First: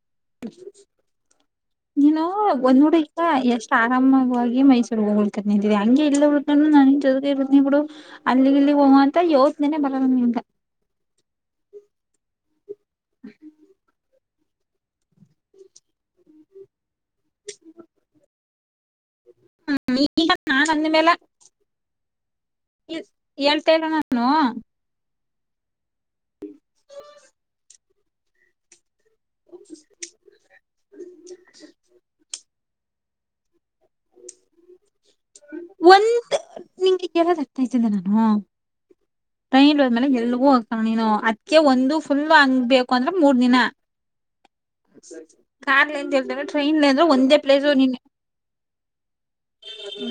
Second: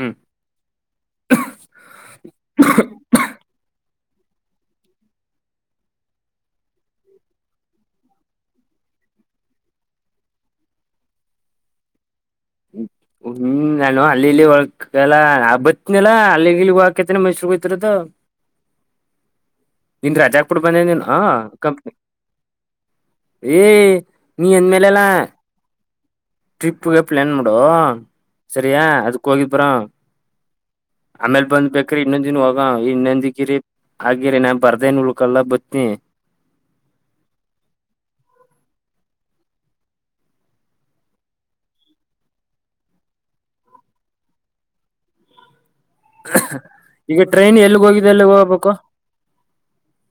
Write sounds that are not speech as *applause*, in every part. ಹ್ಮ್ ನೀನು ಒಂದ ನೋಡ ಈ ಎಷ್ಟ ಆರಾಮವಾಗಿ ಮೈಸೂರಿಗೆ ಹೋಗ್ಲಿ ಕ ನಿಂತಿದೆ ಹಂಗೆ ಎಲ್ಲ ನಾನ ಜೊತೆಗ ಇರ್ತನ ಬಿಡು ಅಲ್ಲಿ ಇಲ್ಲಿ ಹೋಗ ಅಂತ ಯೋಚನೆ ಬರಲ್ಲ ನನಗ ಹ ನಾನು ಅಲ್ಲಿಲ್ಲಿ ಒಳ ಲ್ಲ ನಾ ಬತ್ತನಿಲ್ಲಲ್ಲ ಅಲ್ಲಿ ಇಲ್ಲಿ ಹಾಕತೇನೆ ಮೈಸೂರ್ಗ್ ಹೋಗ್ತಿರದು ಹ ನಿನ್ ರಜಾ ಪುಡ್ ಬಂದೆ ನೀನ್ ಕಂಪ್ನಿ ಏ ಹೇಳ್ತಾ ಇಲ್ಲ ನಾನು ನೀ ಎನ್ಮೇಲೆ ಎಲ್ಲ ಟ್ರಿಪ್ಪಗೆ ಪ್ಲ್ಯಾನ್ ಮಾಡುವ ಸರಿಯಾ ಅದಕ್ಕೆ ಹೋಗಿ ಬರ ಆಮೇಲೆ ಬಂದ ಬು ಇ ನಂದಿನಾಗ ಇ ನಂದಗಿರಿ ಆಗಿರೆ ನ ಒಂದ ನಿಂಗೆ *unintelligible* ಟ್ರೈನ್ಲ್ ಹೋಮೇಲೆ ಎಲ್ಗೂ ಹೋಗ್ತಾನೆ ನೀನು ಅದಕ್ಕೆ ಒಂದು ಫುಲ್ ಹಂಗ ಬೇಕು ಅಂದ್ರೆ ಮೂರ್ ದಿನ ಅ *unintelligible* ಕಾರ್ಲ್ ಅಂತ ಹೇಳ್ತ್ರ ಟ್ರೈನ್ಲ್ ಅಂದ್ರೆ ಈಗ ಒಂದೇ ಟ್ರೈನ್ ಪ್ಲೇಸ್ ಎಲ್ಲಿಗ್ ನಿನ್ನ ಹೋಗಿದೆ ಎಲ್ಲಿಗ್ ಹೋಗ್ಬೇಕು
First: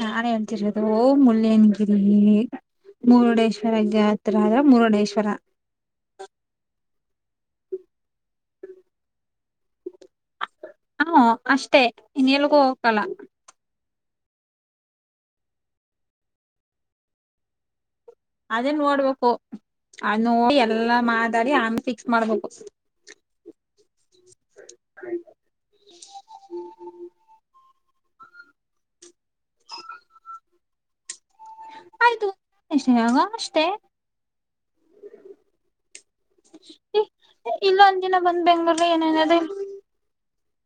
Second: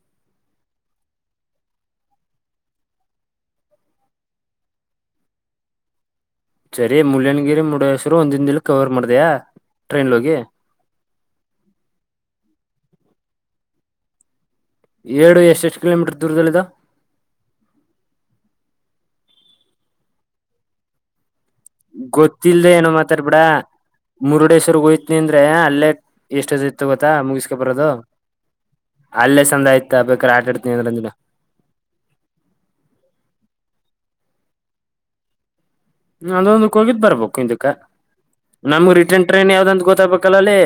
ನಾನ್ ಹೇಳ್ತಿರೋದು ಓ ಮುಲ್ಲಯನಗಿರಿ ಮುರುಡೇಶ್ವರ ಯಾತ್ರಾದ ಮುರಡೇಶ್ವರ ಸರಿ ಮುಳ್ಳಯನಗಿರಿ ಮುರುಡೇಶ್ವರ ಒಂದಿನ ದಲ್ ಕವರ್ ಮಾಡಿದೆಯ ಟ್ರೈನ್ ಲಿಹೋಗಿ ಹಾ ಅಷ್ಟೇ ಇನ್ ಎಲ್ಗೂ ಹೋಗಕಲ್ಲ ಹೇಳು ಎಷ್ಟು ಎಷ್ಟುಕಿಲೋಮೀಟ್ರ ದೂರದಲ್ಲಿದ್ದವು ಅದೇ ನೋಡ್ಬೇಕು ಅದು ನೋಡಿ ಎಲ್ಲಾ ಮಾತಾಡಿ ಆಮ ಗೊತ್ತಿಲ್ದೆ ಏನೋ ಮಾತಾಡ್ಬಿಡ ಮುರುಡೇಶ್ವರಿಗ್ ಹೋಯ್ನ ಅಂದ್ರೆ ಅಲ್ಲೇ ಎಷ್ಟದ್ ಇತ್ತು ಗೊತ್ತಾ ಮುಗಿಸಕ ಬರೋದು ಅಲ್ಲೇ ಚಂದ ಆಯ್ತ ಬೇಕಾದಾರೆ ಆಟಾಡ್ತೀನಿ ಅಂದರಂಜನ ಆಯ್ತುಾಗ ಅಷ್ಟೇ *unintelligible* ಅದೊಂದಕ್ ಹೋಗಿದ್ ಬರ್ಬೇಕು ಇದಕ್ಕ ಇಲ್ಲೊಂದ್ ದಿನ ಬಂದ್ ಬೆಂಗ್ಳೂರ್ ನಮ್ಗ್ ರಿಟರ್ನ್ ಟ್ರೈನ್ ಯಾವ್ದಂತ ಗೊತ್ತಾಗಬೇಕಲ್ಲ ಅಲ್ಲಿ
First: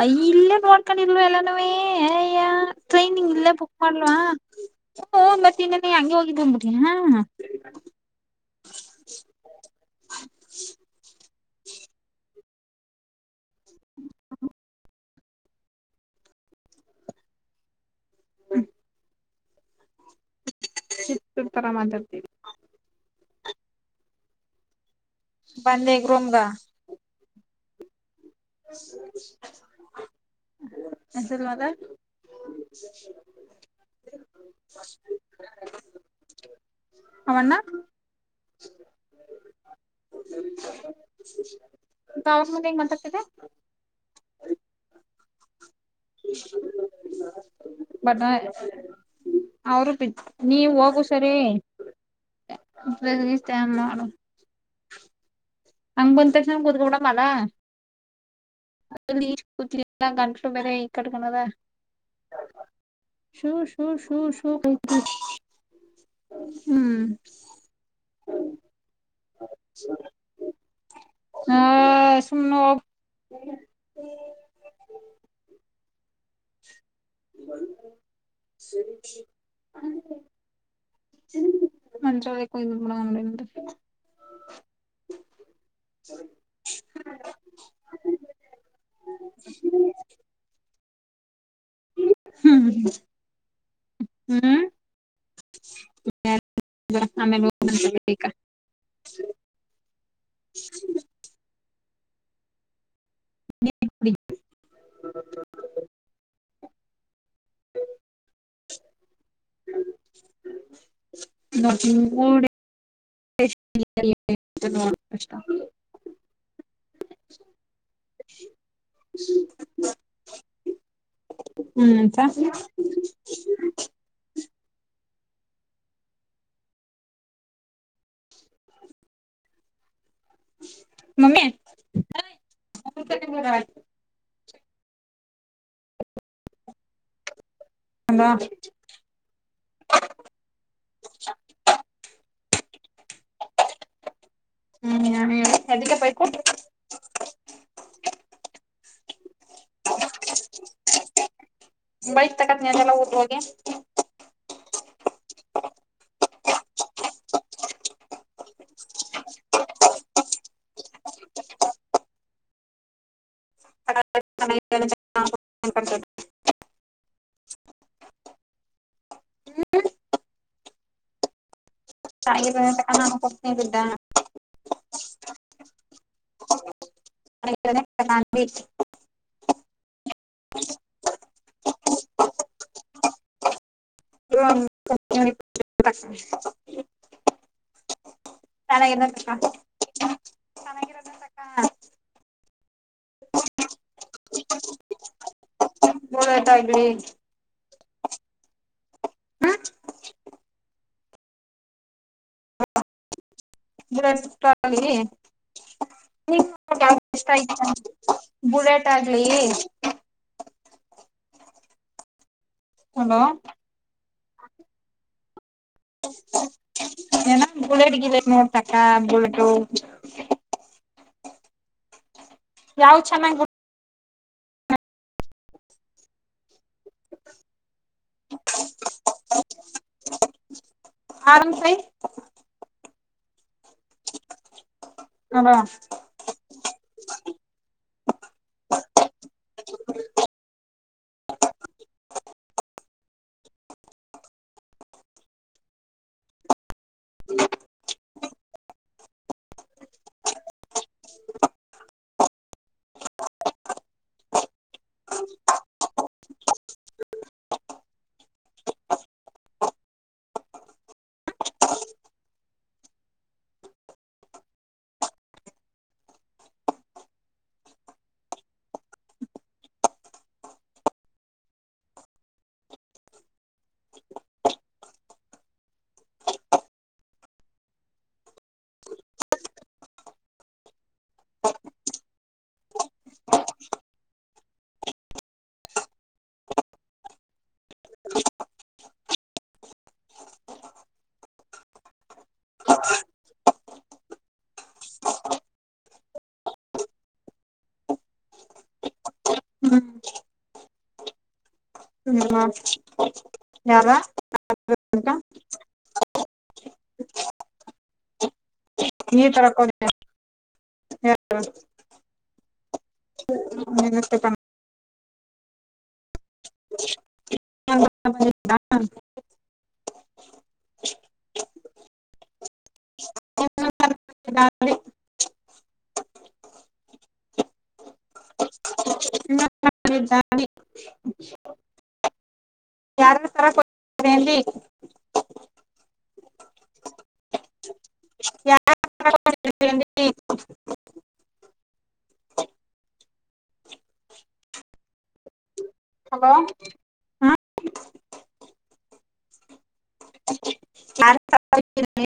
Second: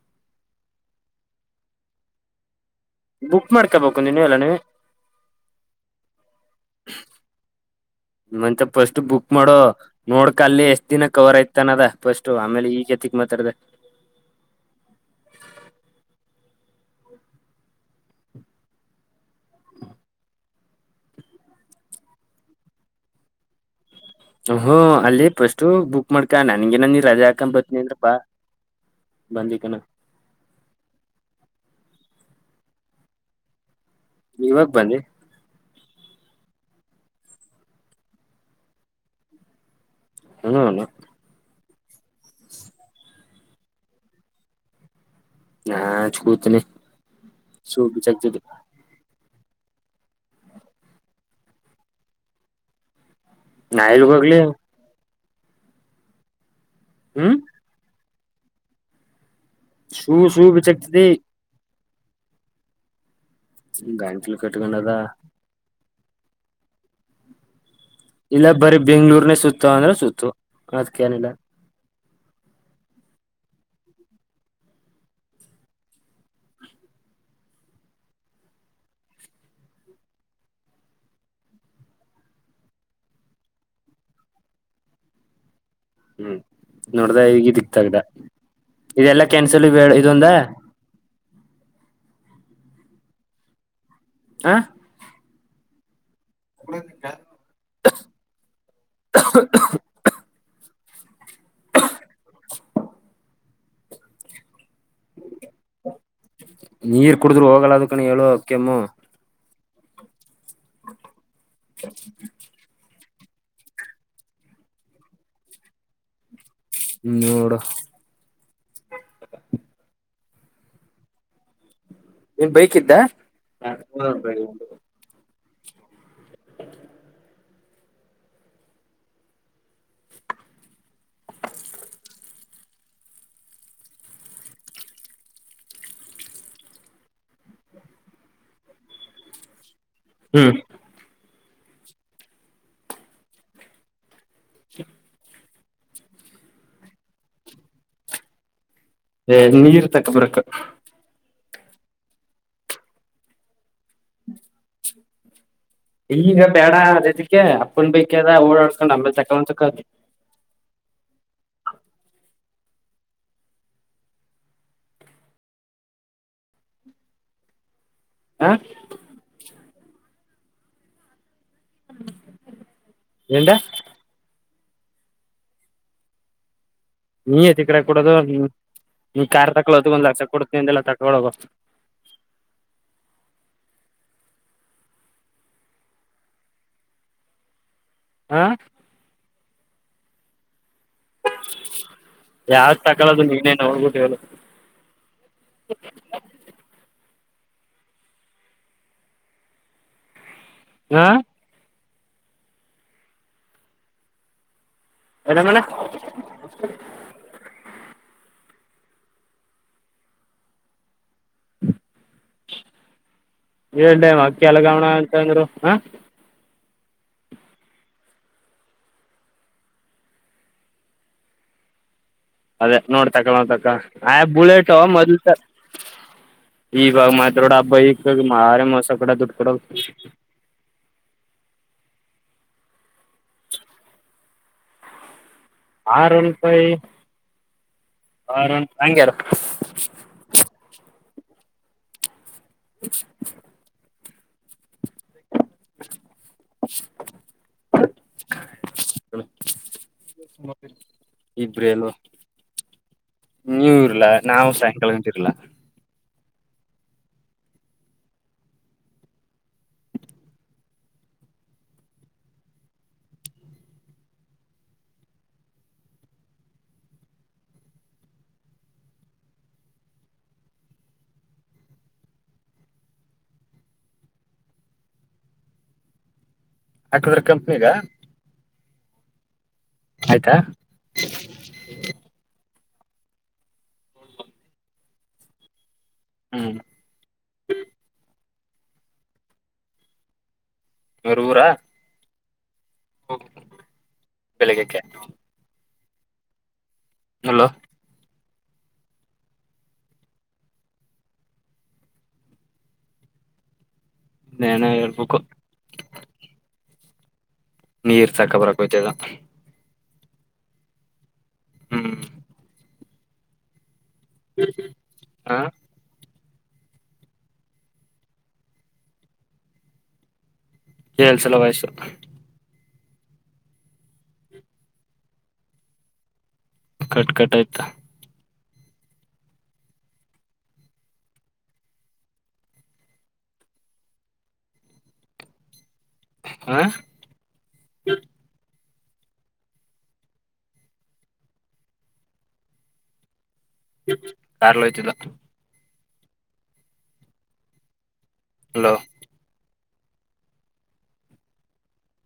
ಅಯ ಇಲ್ಲೇ ನೋಡ್ಕೊಂಡಿಲ್ವ ಎಲ್ಲನವೇ ಅಯ್ಯ ಟ್ರೈನ್ಂಗ ಇಲ್ಲೇ ಬುಕ್ ಮಾಡ್ಕೋಬೇಕು ಮಾಡ್ಲ್ವಾ ನೀನು ಎಲ್ಲ ನೀ ಹ ಮತ್ತ ಇನ್ನೆಲೆ ಹಂಗಗೆ ಹೋಗಿದ್ ಬಂದ್ಬಿಡ್ರಿ ಹಾ ನಿ ಮಂತ ಫಸ್ಟ್ ಬುಕ್ ಮಾಡೋ ನೋಡ್ಕ ಅಲ್ಲಿ ಎಷ್ಟ್ ದಿನ ಕವರ್ ಐ್ತಾನದ ಫಸ್ಟ್ ಆಮೇಲೆ ಈಗತಿಕ್ ಮಾತಾರದ ಹ *unintelligible* ಹ್ಮ ಚಿತ್ತರ್ ತರಾ ಮಾತಾಡ್ತೀವಿ ಹ್ಮ್ ಅಲ್ಲಿ ಫಸ್ಟ್ ಬಂದೆ ಬುಕ್ ರೂಮ್ಗ ಮಾಡ್ಕಾ ನನ್ಗೆ ನನ್ ಇಲ್ಲ ಅದೇ ಹಾಕ ಬತ್ತನಿ ಅನ್್ರಪ್ಪಾ ಸ *unintelligible* ಎನ್ಸರ್ ಮಾತ ನೀವ ಹಬ್ ಬನ್ನಿ ಅವಣ್ಣ ಹ್ಮ್ ಗಾಾವ ಮ ಮತ ತತೆ *unintelligible* ಹಾ ಚ ಕೂತನಿ ಸು ಬಿ ಚಕ್ತ ಬಟ್ ಅವರು ಬಿ ನೀವ ಹೋಗು ಸರಿ ನಾ ಮಾಡು ಎಲ್ಗೋಗ್ಲಿ ಅಂಗ ಬಂದಂತೇಶ ಬುದಗವಡ ಮಲ್ಲ ಹ್ಮ್ ಲಲ್ಲ ಶೂ ಕಂ ಶೂ ಮೇರೆ ಬಿಚ್ಚಾಕ್ತತಿ ಕಡಕಣದ ೋ ಸೋ ಸೋ ಗಂಟ್ಲು ಸೋ ಕಟ್ಕೊಂಡದ ಹ್ಮ್ ಇಲ್ಲ ಬರಿೀ ಬೆಂಗ್ಳೂರ್ನೇ ಸುತ್ತ ಅಂದ್ರೆ ಸುತ್ತು ಅದ್ಕ ಏನಿಲ್ಲ ಹ ಸು ನ ಹ್ಮ ಸರಿ ಮ ಚ ಒ ಬನ್ ಹ್ಮ್ ನೋಡ್ದ ಈಗ ದಿಕ್ತಗ್ದ ಇದೆಲ್ಲಾ ಕ್ಯಾನ್ಸಲ್ ಇದೊಂದ ಹ್ಮ್್ಮ ಹ ಹ್ಮ್ ಯಮೇಲೆ *inaudible* *inaudible* ನೀರ್ ಕುಡಿದ್ರು ಹೋಗಲ್ಲ ಅದು ಕಣ ಹೇಳು ಕೆಮ್ಮು ನಿಂಗ್ ಕೂಡಷ್ಟ ಇನ್ನರು ಹ್ಮ್ ನೀನ್ ಬೈಕ್ ಇದ್ದ ಮಮ್ಮಿ ಅಲ್ಲ ಹ್ಞೂ ಹ್ಮ್ ನ ಎಲ್ಲಿಕ್ಕೆಯತ ನೀರ್ ತಕ್ಕಬರಕ್ು ಬೈಕ್ ತಕತ್ ನಾನಲ್ಲ ಓದುವಗೆ ಈಗ ಬೇಡ ಅಂದಿದಕೆ ಅಪ್ಪನ್ ಬೈಕ್ ಎಲಾ ಓಡಾಸಡ್ಕೊಂಡ್ ಆಮೇಲೆ ತಕೊಂದ್ ತಕ್ಕೋ *inaudible* ಶಕ *unintelligible* ಹಾ ಹ್ಮ ತಾಯಿ ತ ನಾನು ಏಂಡ ಕೊಗ್ತಿದ್ದ *unintelligible* ನೀ ಎತಿ ಕಡೆ ಬುಲೆಟ್ ಕೊಡೋದು ಆಗ್ಲಿ ನೀ ಕಾರ್ ತಕೊಳ್ಳೋದ ಒಂದ್ ಲಕ್ಷ ಕೊಡುತ್ತೆ ಅಂದಲ್ಲ ತಕೊಳೋಗ *inaudible* ಹಾ ಅಣ್ಣ ಅದರ ಇನ್ನೊಬರಿಗೆ ಕಾಣ್ತಾದ ನಮ್ಗೆ ಇರೋದ ಒಂದಕ ಯಾವ್ದ ತಕಾಲದು ನೀನೇ ನೋಡ್ಬಿಟ್ಟ ಹೇಳ *unintelligible* ಹಾ *unintelligible* ಅಣಗಣ *unintelligible* ಬುಲೆಟ್ ಆಗ್ಲಿ ಹಲೋ ಹೇಳಏಳ್ ಅ ಕೆ ಎಲ್ಲಗೌಣ ಅಂತಂದ್ರು ಹ ಏನ ಬುಲೆಟ್ ಗಿಲೆಟ್ ನೋಡ ತಕ ಬುಟು ಅದೇ ಯಾವ್ ನೋಡಿ ತಕ್ಕಳ ಚೆನ್ನಾಗ್ ನೋವು ತಕ್ಕ ಆಯ್ ಬುಲೆಟ್ ಮೊದ್ಲು ಈವಾಗ ಮಾತ್ರೋಡ ಹಬ್ಬ ಈಗ ಈ ಮಾರ ಮೋಸ ಕಡೆ ದುಡ್ಡು ಕಡ ಆರಾಮ ಸಾಯ ಹ ಆರುನ್ ಪೈ ಆರುೂಪಿ ಹಂಗರ *inaudible* ಇಬ್ರೇಲು ನೀವು ಇರ್ಲಾ ನಾವು ಸಾಯಂಕಾಲ ಗಂಟ್ ಇರ್ಲ ಯಾಕಂದ್ರೆ ಕಂಪ್ನಿಗಾ ಆಯ್ತಾ ಹ್ಞೂ ಊರೂರಾ ಬೆಳಿಗ್ಕ್ಕೆ ಹಲೋ ಹ್ಮ್ ಹ ಯಾರ ನಿನ್ ಹೇಳ್ಬೇಕು ನೀರ್ ತಗೋಬಾರಕ್ ಹೋಗಿದೆ. ನೀರ್ ತರೋಕೆ ಹೋಗಿದೆ ಹ್ಮ್ ಹ್ಮ ಮ ಹಾ ಹೋದ ಕೇಳ್ಸಲ ವಯಸ್ಸು ನೆ *unintelligible* ಕಟ್ ಕಟ್ ಆಯ್ತಾ ಮ ಮಿ *unintelligible* ಹಾ *unintelligible* ಕಾರಾರ್ಲಯ್ತಿದ್ದ ಹಲೋ ಹ್ಮ್ ಹಲೋ ಯಾರ್ಯಾರ್ ತರಕ್ ಹೋಗಿದ್ರಿ?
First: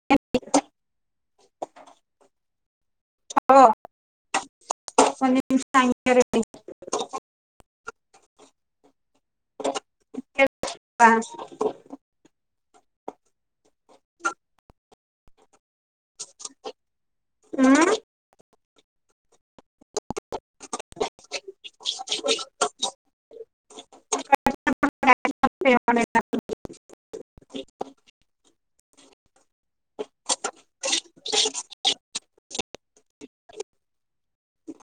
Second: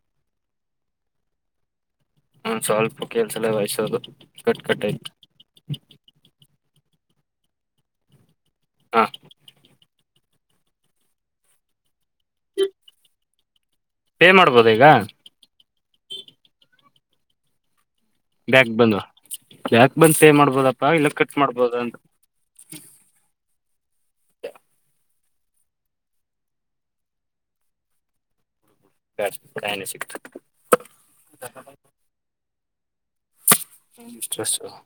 ಒಂದ್ ಸ್ವಲ್ಪ ಕೆಲ್ಸಲ್ಲ ವಯಸೋದು ಕಟ್ಕಟ್ಯತು ಒ *unintelligible* ಹ *unintelligible* ಹಾ ಹಾ ಪೇ ಮಾಡ್ಬೋದು ಈಗ ಹ್ಮ್ ಬ್ಯಾಗ ಬಂದ ಬ್ಯಾಗ ಬಂದ ಸೇವ್ ಮಾಡ್ಬೋದಪ್ಪ ಇಲ್ಲ ಕಟ್ ಮಾಡ್ಬೋದ ಅಂತ ಹ *unintelligible* ನೀ *unintelligible* ನು ಸಿಕ್ತ *unintelligible* ಅಷ್ಟಾ *unintelligible*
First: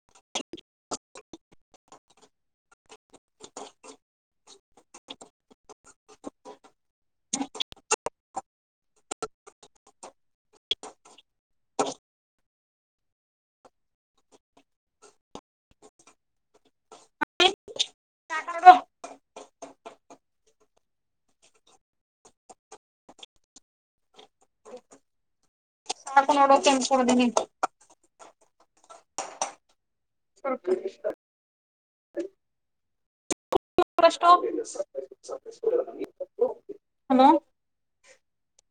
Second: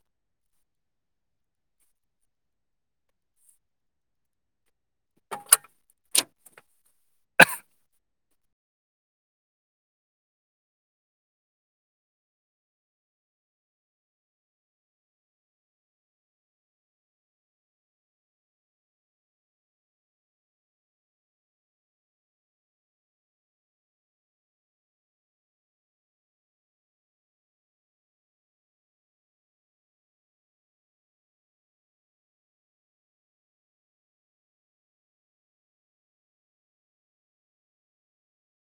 ಕ ಸೋಡ್ದನೆ *unintelligible* ಹ *unintelligible* ಫಷ್ಟು ಹಲೋ